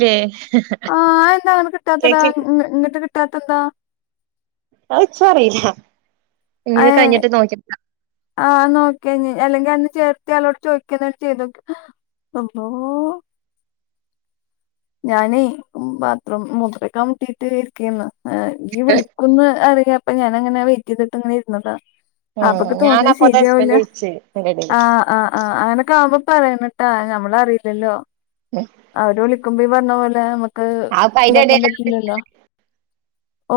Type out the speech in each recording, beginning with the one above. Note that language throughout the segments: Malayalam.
ല്ലേ ആ എന്താ അങ്ങനെ കിട്ടാത്തെത് കേക്ക് ഇങ്ങിട്ട് കിട്ടാത്തെന്താ അയ് ഇച്ച അറിയില്ല ഇഞ്ഞ് അയേ കഴിഞ്ഞിട്ട് നോക്കിയതാ ആ നോക്കിയ ന്ന് അല്ലെങ്കി അന്ന ചേർത്തിയാളോട് ചോദിക്കാറ്റൊ ചെയ്തോക്ക് അള്ളോ ഞാനേ ബാത്റൂം മുത്രയ്ക്കാ മുട്ടീട്ട് ഇരിക്കേന്ന് ഇച് വിളികുന് അറിയാംപ്പ ഞാന് അങ്ങനെ വെയിറ്റ് ചെയ്തിട്ട് ഇങ്ങനെ ഇരുന്നതാ ഉം അപ്പൊക്കെ തോന്നിയ ഞാനപ്പോത്തെ ഹസ്ബൻഡ് ശരിയാവില്ല വിളിച്ച് അയിന്റെ എടേല് ആഹ് ആ് ആഹ് അങ്ങനൊക്കെ ആവുമ്പ പറയുന്നട്ടാ ഞമ്മളറിയില്ലല്ലോ ഹെ അവര് വിളിക്കുമ്പോ ഈ പറഞ്ഞ പോലെ നമ്മക്ക് അത്പ്പ അയിന്റെ ഇതാക്കാൻ എടേലാ പറ്റില്ലല്ലോ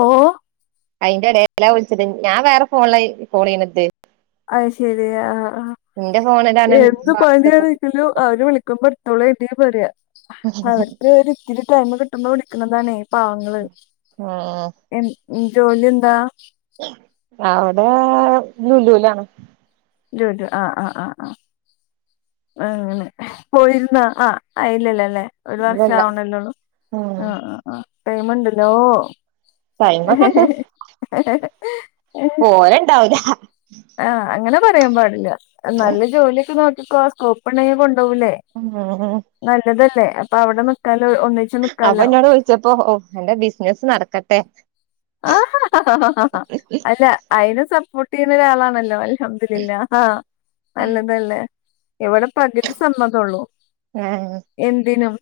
ഓഹ് ഓഹ് അയിന്റെ ഇടയലാ വിളിച്ചത് ഞാൻ വേറെ ഫോണിലായി കോൾ ചെയ്യണത് അഹ ശെരിയ ആഹ് ആഹ് ഇന്റെ ഫോണിലാണ് എന്ത് പണി വാട്സപ്പ് രിക്കലും അവര് വിളിക്കുമ്പോ അവള് എന്നെ പറയാ അവർക്ക് ഒരിത്തിരി ടൈം കിട്ടുന്ന വിളിക്കുന്നതാണേ പാവങ്ങള് ഉം എ ജോലി എന്താ അവിടെ ലുലൂലാണ് ലുലു ആഹ് ആഹ് ആഹ് ആ് അങ്ങനെ പോയിരുന്ന ആ ആയില്ലല്ലല്ലേ ഒരു വർഷം ഇവിടെല്ല ആവണ്ടല്ലോള്ളു ഉം ആഹ ആ് ആ ടൈമുണ്ടല്ലോ ഹെ ടൈമൊക്കെണ്ട് ഹെ ഹ് പോര്ണ്ടാവില്ല ആഹ അങ്ങനെ പറയാൻ പാടില്ല നല്ല ജോലിയൊക്കെ നോക്കിക്കോ സ്കോപ്പ് ഉണ്ടെങ്കി കൊണ്ടുപോകിലേ മം മം നല്ലതല്ലേ അപ്പൊ അവിടെ നിക്കാല ഒന്നിച് അപ്പൊ എന്നോട് വിളിച്ചപ്പോ ഓ എന്റെ ബിസിനസ്സ് നടക്കട്ടെ ആ ആഹ ആഹാ അല്ല അയിന് സപ്പോർട്ട് ചെയ്യുന്ന ഒരാളാണല്ലോ അല്ല അൽഹംദുലില്ലാ നല്ലതല്ലേ ഇവിടെ പകുതി സമ്മതംഉള്ളു ആഹഹ് എന്തിനും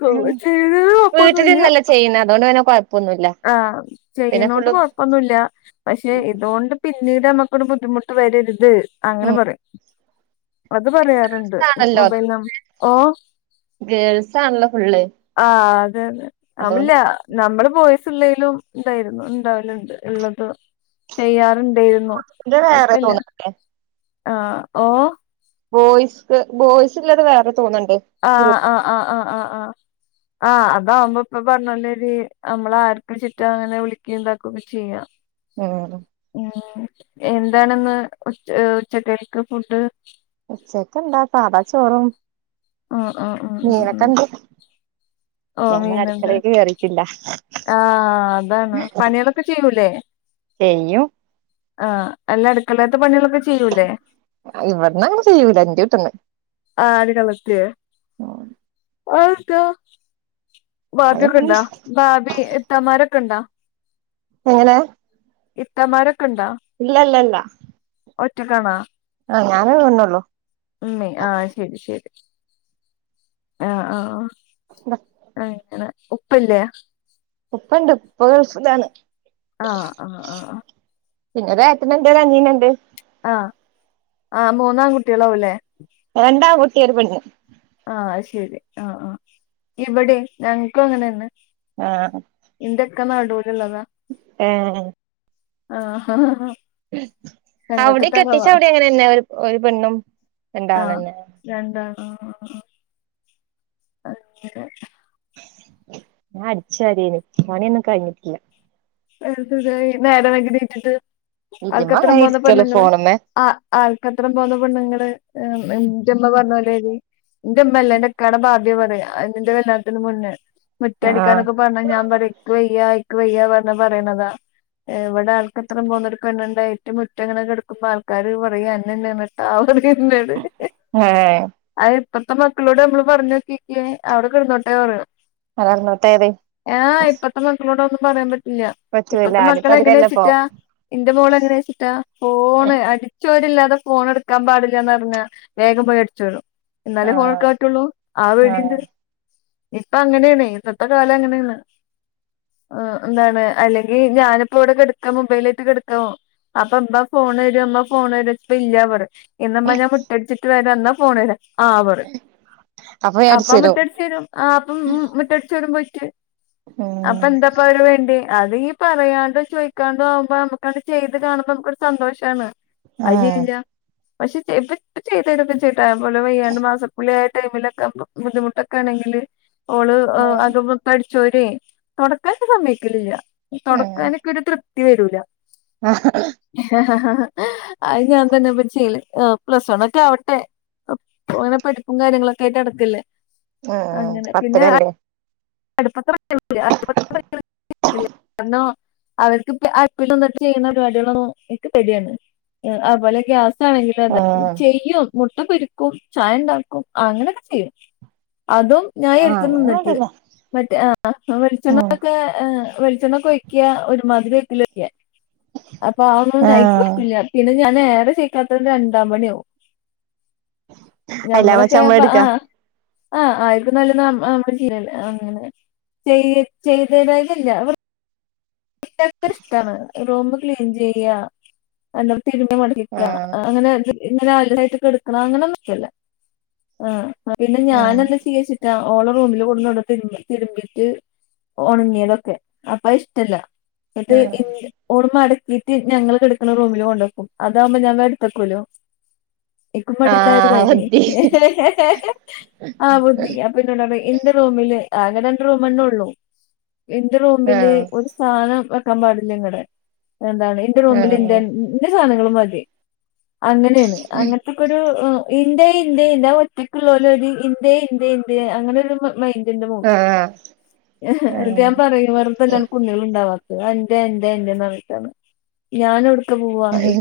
കോൾ ചേയ്യുന്നതിന് കുഴപ്പമില്ല പിന്ന അതുകൊണ്ട് പിന്നെകുഴപ്പൊന്നുമില്ല ആഹ് ചെയ്യുന്നോട്ട് കൊഴപ്പം കുഴപ്പൊന്നുമല്ല പക്ഷെ ഇതുകൊണ്ട് പിന്നീട് നമ്മക്കൊരു ബുദ്ധിമുട്ട് വരരുത് അങ്ങനെ ഉം പറയും അത് പറയാറുണ്ട് ഇതാണല്ലോ മൊബൈൽ നമ്പ ഓ ഗേൾസ് ആണല്ലോ ഫുള്ള് ആഹ അതന്നെ അതുകൊണ്ട് ആമില്ല നമ്മുടെ ബോയ്സ്ള്ളെലും ഇതായിരുന്നു ഉണ്ടാവലുണ്ട് ഉള്ളത് ചെയ്യാറുണ്ടായിരുന്നു ഇത് വേറെ ഇപ്പല്ല തോന്നണ്ടേ ആ ഓ ബോയ്സ് ബോയ്സ്ല്ലത് വേറെ തോന് ഉണ്ട് ആഹ ആഹ് ആഹ ആഹ് ആഹ് ആഹ ആഹ് അതാവുമ്പോ ഇപ്പൊ പറഞ്ഞല്ലേരി നമ്മള ആർക്കും ചുറ്റ അങ്ങനെ വിളിക്ക ഇന്താക്കുകൊക്കെ ചെയ്യാം മം മം ഉ ഉം എന്താണെന്ന് ഉച്ച ഉച്ചക്കരി ഫുഡ് ഉച്ചക് എന്താ സാധ ചോറും ആഹ് ആഹ് ആഹ് ഉം ഞങ്ങള് അടുക്കളേക്ക് കേറിട് ഇല്ല ആഹ അതാണ് പണികളൊക്കെ ചെയ്യൂല്ലേ ചെയ്യും ആഹ അല്ല അടുക്കളേത്ത പണികളൊക്കെ ചെയ്യൂല്ലേ ഇവിടന്ന അങ്ങനെ ചെയ്യൂല എന്റെവിട്ന്ന് ആഹ അടികലത്തിയോ ആത് ത്ത എങ്ങനെ ഭാബിയൊക്കെണ്ടാ ഭാബി ഇത്തമാരൊക്കെ ഉണ്ടാ എങ്ങനെ ഇത്തന്മാരൊക്കെ ഉണ്ടാ ഇല്ലല്ലല്ല ഒറ്റക്കാണാ ആഹ് ഞാനെ വന്നല്ലോ ഉം ആഹ് ശരി ശരി ആഹ് ആഹ് അങ്ങനെ ഉപ്പില്ലേ? ഉപ്പണ്ട് ഉപ്പ ഗൾഫിലാണ് ആഹ് ആഹ് ആഹ് ആഹ് പിന്നോരെട്ടനുണ്ട് ഒരനീനുണ്ട് ആഹ് ആ മൂന്നാംകുട്ടിളാവല്ലേ രണ്ടാങ്കുട്ടി ഒരുപെണ്ണ് ആഹ് അത്ശെരി ആഹ് ഇവിടിം ഞങ്ങക്കും അങ്ങനെന്ന് ആഹ് ഇന്റിക്ക നടൂലുള്ളതാ ഏഹ് ഏ ആഹ് ആഹ് അവടി കെട്ടിച്ചവടെ അങ്ങനെന്നെ ഒര് ഒരു പെണ്ണും രണ്ടാണെന്നെ രണ്ടാണോ ആഹ് ആഹ് അങ്ങനെ ഞാൻ അടിച്ചാരേന് പണി ഒന്നും കയിഞ്ഞിട്ടില്ല എന്ത് തെയി ഈ നേരവെഗ്ഗി നീറ്റ്ട്ട് ഇതിമ്മെ അവർക്ക്ത്രം അങ്ങനെ പോന്ന ഇരിക്കല് പെണ്ണുങ്ങള് ഫോണുമ്മേ ആഹ് ആൾക്കത്രം പോന്ന പെണ്ണ് ങ്ങള് ന്റെമ്മ പറഞ്ഞോലേരി എന്റെമ്മല്ല ന്റിക്കാടെ ബാബിയ പറയാ ന്റെ കല്ലാനത്തിന് മുന്നേ ആഹ് മറ്റടിക്കാനൊക്കെ പറഞ്ഞ ഞാപറി ക്ക് വയ്യ എക്ക് വയ്യാ പറഞ്ഞ പറയണതാ ഇവട ആൾക്കത്ര പോന്നൊരു പെണ്ണുണ്ടായിട്ടു മുറ്റങ്ങനെ കെടക്കുമ്പോ ആൾക്കാര് പറയും അന്നെ ന്നെണ് ആ വ് പിന്നാട് ഏഹ് അയ് പ്പത്തെ മക്കളോട് നമ്മള് പറഞ്ഞോക്കിക്കെ അവ്ടെ കിടന്നോട്ടേ പറിം അട കെടന്നോട്ടെ റിം ആഹ് ഇപ്പത്തെ മക്കളോട് അ ഒന്നും പറയാൻ പറ്റില്ല പറ്റൂല ഇപ്പത്തെ മക്കള ആദ്യത്തെ എങ്ങനെ അതിരല്ലപ്പോ ച്ചിറ്റാ ഇന്റെ മോള് എങ്ങനെ ച്ചിട്ടാ ഫോണ് അടിച്ചോരില്ലാതെ ഫോണ് ട്ക്കാൻ പാടില്ലന്ന് പറഞ്ഞ വേഗം പോയി അടിച്ചോള്ളു ന്നാലേ ആഹ് ഫോണെടുക്കാമ്പറ്റുള്ളൂ ആ ആഹ് പേടിണ്ട് ഇപ്പ അങ്ങനെണെയ് ഇപ്പത്തെ കാലങ്ങനെണെയ് എന്താണ് അല്ലെങ്കി ഞാനിപ്പോ വ്ടെ കെടുക്കാം മൊബൈലായിറ്റ് കെട്ക്കാവും അപ്പ ബ്ബ ഫോൺ രും മ്മ ഫോണര് പ്പല്ല്യ പറിം ഇന്നമ്മ ഞാൻ മുറ്റടിച്ചിട്ട് വര ന്നാ ഫോൺരാ ആ പറിം അപ്പൊ ഞാൻ അപ്പ അടിച്ചേരും മുട്ടടിച്ചു വരും ആഹ് അപ്പം ഉം മറ്റടിച്ചോരും പോയിട്ട് അപ്പൊ ഉം എന്താ യീ വേണ്ടി അതീ പറയാണ്ടി ചോയ്ക്കാണ്ടു ആവുമ്പോ നമുക്കങ്ങട്ട് ചെയ്ത് കാണുമ്പ നമുക്കൊരു സന്തോഷാണ് അയി ആഹ് ചെയ്യൂല്ല പക്ഷെ ചെയ്ട്ടപ്പ ചെയ്‌തോരോക്കെ ചെയ്യുട്ടാ തെ പോലെ വെയ്യാണ്ട് മാസക്കുളിആയിട്ട് ആ ടൈമിലൊക്കെ ബുദ്ധിമുട്ടൊക്കെ ആണെങ്കില് ഓള് അ ഉം അത്കൊക്കെ അടിച്ചോരി അത് പ്പ സമയ്ക്കലില്ല ഉം തുടക്കാനൊക്കെ ഒരു തൃപ്തി വരൂല [unintelligible] അത് ഞാൻ തന്നെപ്പൊ ചെയ്യല് ആ പ്ലസ് വണ്ണോക്കെ ആവട്ടെ ഇപ്പൊ ങ്ങനെ പഠിപ്പും കാര്യങ്ങളൊക്കെ ആയിട്ട് നടക്കല്ലേ ആഹ് ആഹ് പത്തിലല്ലേ [unintelligible] ഒന്നും അവർക്കിപ്പോ അടുപ്പില് നിന്നിട്ട് ചെയ്യുന്ന പരിപാടികളൊന്നും ഇക്ക് പേടിയാണ് ഏഹ് ആ പോലെ ഗ്യാസാണെങ്കിലും അതെ ഉം ചെയ്യും മുട്ട പൊരിക്കും ചായ ണ്ടാക്കും അങ്ങനൊക്കെ ചെയ്യും അതും ഞാൻ ആഹ് എടുത്ത് അങ്ങനെ നിന്നിട്ട് വേണ്ടില്ല മറ്റേ ആഹ് ആഹ് ഉം വെളിച്ചെണ്ണൊക്കെ ഏഹ് വെളിച്ചെണ്ണൊക്കൊയ്ക്കാ ഒരുമാതിരി ഓയിക്കലാ ഒയിക്കാ അപ്പൊ ആ ഒന്നും ആ ഇക്ക് ആഹ് വയിക്ക്കുല്ല പിന്നെ ഞാൻ ഏറെ ചക്കാത്തത് രണ്ടാം പണിയാവും അയിലാറെ മെച്ചം ഞമ്മളൊക്കെ നമ്മള് എടുക്കാ ആഹ് ആഹ് ആയ്ക്കും നല്ലത് ഞമ്മ ഞമ്മടെ ചീരല്ലെ അങ്ങനെ ചെയ് ചെയ്തേരായല്ല എന്തൊരു ഇഷ്ടാണ് റൂം ക്ലീൻ ചെയ്യുക അല്ല തിരുമ്പിയത് മടക്കുക കിട്ട ആഹ് അങ്ങനെ ഇങ്ങനെ അലമ്പായിട്ട് കെട്ക്കണ അങ്ങനൊന്നില്ലല്ലൊ ആഹ് പിന്നെ ഉം ഞാനെന്ത ചിയ്യ വച്ചിട്ട് ഓള റൂമില് കൊട്ന്ന്ടും തിരുമ്പ തിരുമ്പീട്ട് ഒണ്ങ്ങീതൊക്കെ അപ്പയ് ഇഷ്ടല്ല ഉം ഇന്ന്ട്ട് ഓള്മടക്കീട്ട് ഞങ്ങള് കെട്ക്ക്ണ റൂമില് കൊണ്ടക്കും അതാവുമ്പ ഞാൻ ഇട്ത്തക്കോലൊ ഇക്കും മടിണ്ടായൊരു ആഹ് കാര്യായി മതി ആഹ് ബുദ്ധി ഇപ്പന്നോട്റിം ഇന്റെ റൂമില് ആകെ രണ്ട് റൂമന്നൊള്ളു ഇന്റെ റൂമില് ആഹ് ഒര് സാ സാനം വെക്കാൻ പാടില്ല ഇങ്ങടെ എന്താണ് ഇന്റെ റൂമില് ആഹ് ഇന്റെ ഇന്റെ സാനങ്ങള് മതി അങ്ങനേണ് അങ്ങനെ ക്കൊര് ഏഹ് ഇന്റെ ഇന്റെ ഇന്റെ ഒറ്റക്ക്ള്ളോലൊര് ഇന്റേ ഇന്റേ ഇന്റേ അങ്ങനൊരു മൈൻ തിന്റ മോൾ ആഹ് എനിട്ട് ഞാൻ പറയും വെറുതെ അല്ല കുഞ്ഞുങ്ങൾ ഉണ്ടാ വത്തെ എന്റെ എന്റെ എന്റെന്നർഞിട്ടാണ് ഞാന് എവിട്ക്ക പോവാ എൻ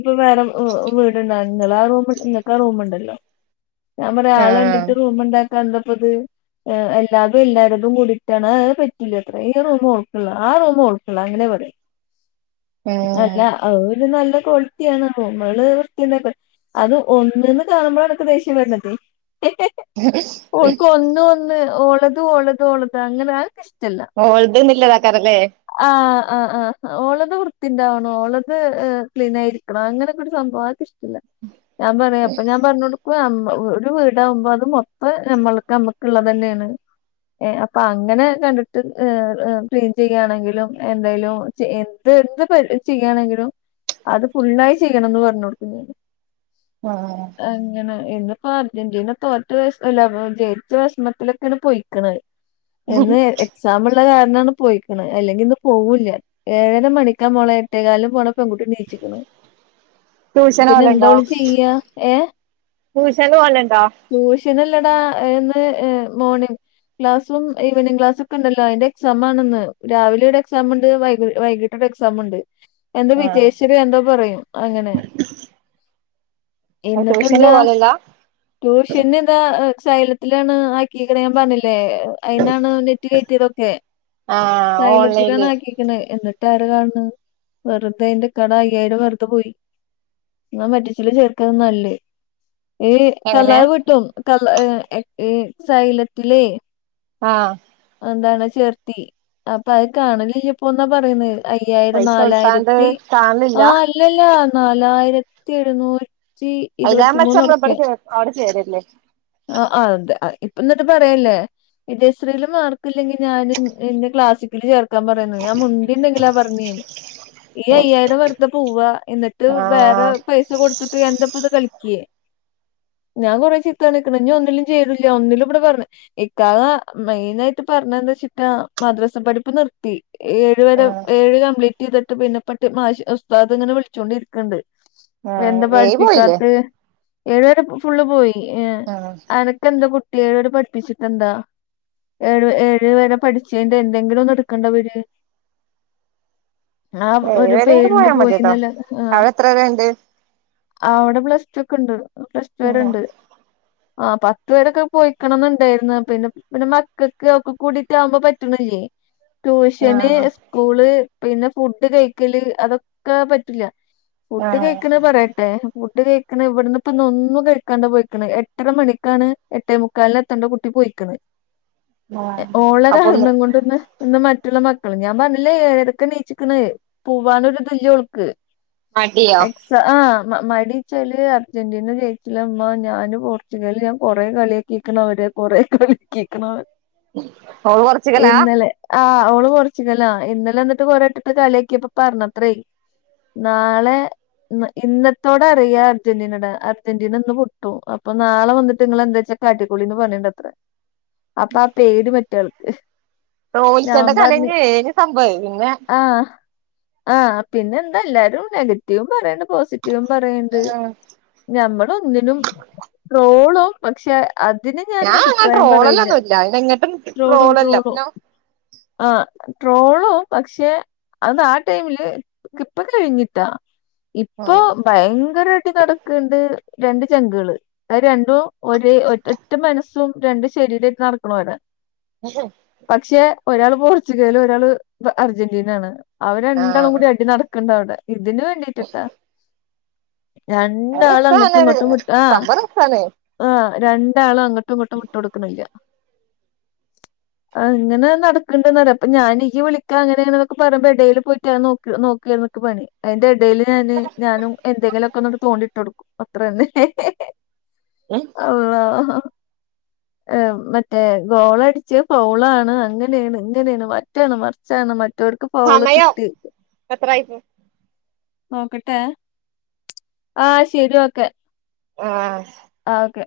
ഇപ്പ വേറെ ഊ ഊ വീട്ണ്ടൺ ആഹ് റൂമ് ഇങ്ങക്ക റൂമ്ണ്ടല്ലൊ ഞാ പറ ആഹ് ആളെണ്ണീട്ട് റൂമ്ണ്ടാക്ക ഇന്തപ്പത് എല്ലാതും എല്ലാരതും കൂടിട്ടാണ് ഏഹ് അത് പറ്റൂലത്രെ ഈ റൂമ് ഓൾക്ക്ള്ള ആഹ് റൂമ് ഓൾക്ക ക്കള അങ്ങനെ പറെ അല്ല ആഹ് അവ് ഒര് നല്ല ക്വാളിറ്റ്യാണ് ഞമ്മള് വൃത്തിണ്ടായപോരെ അത് ഒന്ന്ന്ന് കാണുമ്പഴാ എൻക്ക് ദേഷ്യം വര്ണതെ ഉം ഓൾക്ക് ഒന്ന് ഒന്ന് ഓളത് ഓളത് ഓളത് അങ്ങനെ അനക്ക് ഇഷ്ട്ടല്ല ഓൾത് ന്നില്ലതാക്കാരംലെ ആഹ് ആഹ് ആഹ് ഓളത് വൃത്തിണ്ടാവണംഓളത് ഏഹ് ക്ലീനായി അങ്ങനൊക്കൊരു സംഭവ അവ്ക്കിഷ്ട്ടല്ല ഞാൻ പറയ അപ്പൊ ഞാൻ പറഞ്ഞൊട്ക്കും അമ്മ ഒര് വീ വിടാവുമ്പ അത് മൊത്തം ഞമ്മൾക്ക് ഞമ്മക്ക്ള്ളതെന്നേണ് ഏഹ് അപ്പങ്ങനെ കണ്ട്ട്ട് ഏഹ് ഏഹ് ക്ലീൻ ചെയ്യാണെങ്കില് ലും എന്തയലും എന്ത് എന്ത് പര് ചെയ്യാണെങ്കിലും അത് ഫുള്ളായി ചെയ്യ്ണംന്ന് പറഞ്ഞൊട്ക്കും ഞാന് ആഹ് അങ്ങ്നെ ഇന്ന്പ്പൊ അർജെന്റീന തോറ്റ ദിവസല്ലെ ജയിച്ച വെഷമത്തിലൊക്കേണ് പൊയ്ക്ക്ണ് എന്ന് എക്സാമ്ള്ള കാര്ണാണ് പൊയ്ക്ക്ണെ അല്ലെങ്കി ഇന്ന് പോവൂല്ല ഏഴര മണിക്ക മോളെ എട്ടേകാലിന് പോണ പെൺകുട്ടി എണീക്കുന് ട്യൂഷന് പിന്നെന്താ പോവലുണ്ടോ ഓള് ചിയ്യാ ഏഹ് ട്യൂഷന് പോവലുണ്ടോ ട്യൂഷനല്ലടാ ഇന്ന് ഏഹ് മോണിംഗ് ക്ലാസും ഈവനിംഗ് ക്ലാസൊക്കണ്ടലൊ അയിന്റെ എക്സാമാണ്ന്ന് രാവിലെടെ എക്സാമ്ണ്ട് വൈകിട്ടൊരക്സാമ്ണ്ട് എന്ത ആഹ് വിജയശ്രി എന്തൊ പറയും അങ്ങനെ ട്യൂഷന് എന്നിട്ടെന്താ പോവലില്ല ട്യൂഷന്ന്താ ഏഹ് സൈലത്തിലാണ് ആക്കിക്ക്ണെ ഞാൻ പറഞ്ഞ്ലെ അയ്ന്നാണ് നെറ്റ് കേറ്റിതൊക്കെ. ആഹ് സൈലത്ത്ലാണ് ഓൺലൈനില് ആക്കി ക്ക്ണ് എന്നിട്ട് ആര കാൺണെ വെറ്തെ എന്റെ കട അയ്യായ്രം വെറ്തെ പോയി ഇന്ന മറ്റ്ച്ചില് ചേർക്ക ന്നല്ല് ഏഹ് എങ്ങനെ കളാഹ് വീട്ടും കള ഏഹ് സൈലത്ത്ലെ ആഹ് എന്താണ് ചേർത്തി അപ്പ അത് കാൺലല്ലപ്പോന്ന പറീണ് അയ്യായ്രം പൈസ കൊടുത്താണ്ട് നാലായിരത്തി കാൺലില്ല ആഹ് അല്ലല്ലാ നാലായിരത്തി എഴ്ന്നൂറ്റി ച്ചി അയിലാറെ മെച്ചം നമ്മള് ഇബടെ ഇരുപത്തിമൂന്ന്ർപ്പ്യെ ചേ അവിടെ ചേരല്ലേ ആഹ് അതെ അതെ ഇപ്പ ഇന്ന്ട്ട് പറയല്ലെ വിജയശ്രീല് മാർക്കില്ലെങ്കി ഞാന് എന്നെ ക്ലാസിക്കല് ചേർക്കാം പറയ്ന്ന് ഞാൻ മുണ്ടുണ്ടെങ്കില ആഹ് പറ്ഞ്ഞീന്ന് ഈ അയ്യായ്രം വെറുത പോവ എന്ന്ട്ട് വേറെ ആഹ് പൈസ കൊട്ത്ത്ട്ട് എന്തപ്പത് കളിക്കെ ഞാ കൊറെ ചിത്ത പർഞ്ക്ണ് ഞിഒന്നിലും ചേരൂല്ല ഒന്നിലും ഇവടെ പറ്ഞ്ഞെ ഇക്കാക്ക മെയ്നായ്റ്റ് പറഞ്ഞെന്തച്ചിട്ടാ മദ്രസ പഠിപ്പ് നിർത്തി ഏഴ് വരെ ആഹ് ഏഴ് കംപ്ലീറ്റ് ചെയ്തിട്ട് പിന്നെ പട്ട് മാഷി ഉസ്താദ ഇങ്ങനെ വിളിച്ചൊണ്ടിരിക്കണ്ട് ആഹ് എന്താ ഏഴ് പോയില്ലേ പഠിപ്പിക്കാത്ത ഏഴരെ ഫുള്ള് പോയി ഏ ആഹ് അനക്ക് എന്താ കുട്ടി ഏഴ വരെ പഠിപ്പിച്ചിട്ട എന്താ ഏഴു ഏഴ് വരെ പടി ച്ചിയാണ്ട് എന്തെങ്കിലും ഒന്ന് എടുക്കണ്ട വര് ആ ഏഴ് ഒരു വരെങ്കിലും പേരിന് പോയാ പോയി മതിട്ടോ നല്ല ആഹ് അവിടെ എത്ര വരെ ഇണ്ട് ആ അവിടെ പ്ലസ് ടു ഒക്കെ ഇണ്ട് പ്ലസ് ടു ആഹ് വരെണ്ട് ആ പത്ത് വരെ പോയിക്കണന്നുണ്ടായിരുന്നു പിന്നെ പിന്നെ മക്കൾക്ക് ഒക്കെ കൂടിട്ടാവുമ്പോ പ ട്ടിണില്ലേ ടൂഷന് ആഹ് സ്കൂള് പിന്നെ ഫുഡ് കഴിക്കല് അതൊക്കെ പറ്റില്ല ഫുഡ് കഴിക്ണ പറയണ്ടെ ഫുഡ് കഴിക്കണ് ഇവിടന്ന് ഇപ്പ ഒന്നു കഴിക്കാണ്ട് പോയിക്കുന്ന എട്ടര മണിക്കാണ് എട്ടേ മുക്കാലന് എത്തേണ്ട കുട്ടി പോയിക്കുണത് ആഹ് ഓളക അപ്പൊന്ന് ങ്ങോട്ട്ന്ന് മറ്റുള്ള മക്കള് ഞാൻ പറഞ്ഞില്ലേ ഏഴരക്ക് നീച്ചിക്കണ് പോവാനൊരുതില്ല ഒൾക്ക് അടിയോ ആഹ് മടിച്ചാല് അർജന്റീന ജയിച്ചില്ലമ്മ ഞാന് പോർച്ചുഗൽ ഞാൻ കൊറെ കളിയ ക്കണ അവര് കൊറെ കളിക്കണവ ഓളു കൊ ഇന്നലെ ആഹ് ഒള് പോർച്ചികല ഇന്നലെ എന്നിട്ട് കൊറെ ഇട്ടിട്ട് കളിയക്കിയപ്പ പറഞ്ഞത്രേ നാളെ ഇന്നത്തോടെ അറിയാ അർജന്റീനയുടെ അർജന്റീന ഇന്ന് പൊട്ടു അപ്പൊ നാളെ വന്നിട്ട്ങ്ങള് എന്താച്ച ചാട്ടിക്കുളിന്ന് പറഞ്ഞിണ്ട്ത്ര അപ്പൊ ആ പേര് മറ്റയാൾക്ക് തോൽക്കേണ്ട കളിഞ്ഞ ഏ സംഭവ പിന്നെ ആ ആഹ് പിന്നെ എന്താ എല്ലാരും നെഗറ്റീവും പറയണ്ട് പോസിറ്റീവു പറയണ്ട് ഉം ഞമ്മള ഒന്നിനും റോളോ പക്ഷെ അതിന് ഞാൻ അങ്ങനെ അഭിപ്രായം പറയില്ല ട്രോളലൊന്നും ഇല്ല അയിനെങ്ങട്ടും ട്രോളോ ട്രോളല്ല പിന്നെ ആ ട്രോളും പക്ഷെ അത് ആ ടൈമില് ഇപ്പ കഴിഞ്ഞിട്ടാ ഇപ്പോ ഉം ഭയങ്കരട്ട ചടക്കണ്ട് രണ്ട് ചങ്കുകള് അ രണ്ട് ഒരേ ഒ ഒറ്റ മനസ്സും രണ്ട ശരീരമായിട്ട് നടക്കണോരാ [unintelligible] പക്ഷെ ഒരാൾ പോർച്ചുഗല് ഒരാൾ അർജന്റീനയാണ് അവര് രണ്ടാളും ആഹ് കൂടി അടി നട ക്കണ്ടവടെ ഇതിന് വേണ്ടീട്ടിട്ടാ അത് രണ്ടാളും അങ്ങോട്ടും രസാണ് ഇങ്ങോട്ടും വിട്ടാ സംഭവം രസാണ് ആ രണ്ടാളും അങ്ങോട്ടും ഇങ്ങോട്ടും വിട്ട് കൊടുക്കുന്നില്ല അങ്ങനെ നടക്കണ്ടന്ന അപ്പൊ ഞാനീ ഈ വിളിക്കാ അങ്ങനെ അങ്ങനെൊക്കെ പറുമ്പോ ഇടയിൽ പോയിട്ടാ നോ നോക്കിക്കെ പണി അതിന്റെ ഇടയില് ഞാന് ഞാനും എന്തെങ്കിലൊക്കെ തോണ്ടിട്ട് കൊടുക്കും അത്രന്നെ ഏഹ് ള്ള ആഹ് മറ്റേ ഗോളടിച്ചു പൗളാണ് അങ്ങനെയാണ് ഇങ്ങനെയാണ് വറ്റാണ് മറച്ചാണ് ഇറ്റർക്ക് ഫൗള് സമയം കിട്ടി എത്രായിപ്പോ നോക്കട്ടെ ആഹ് ശരി ക്കെ ആഹ് ആ ഓക്കെ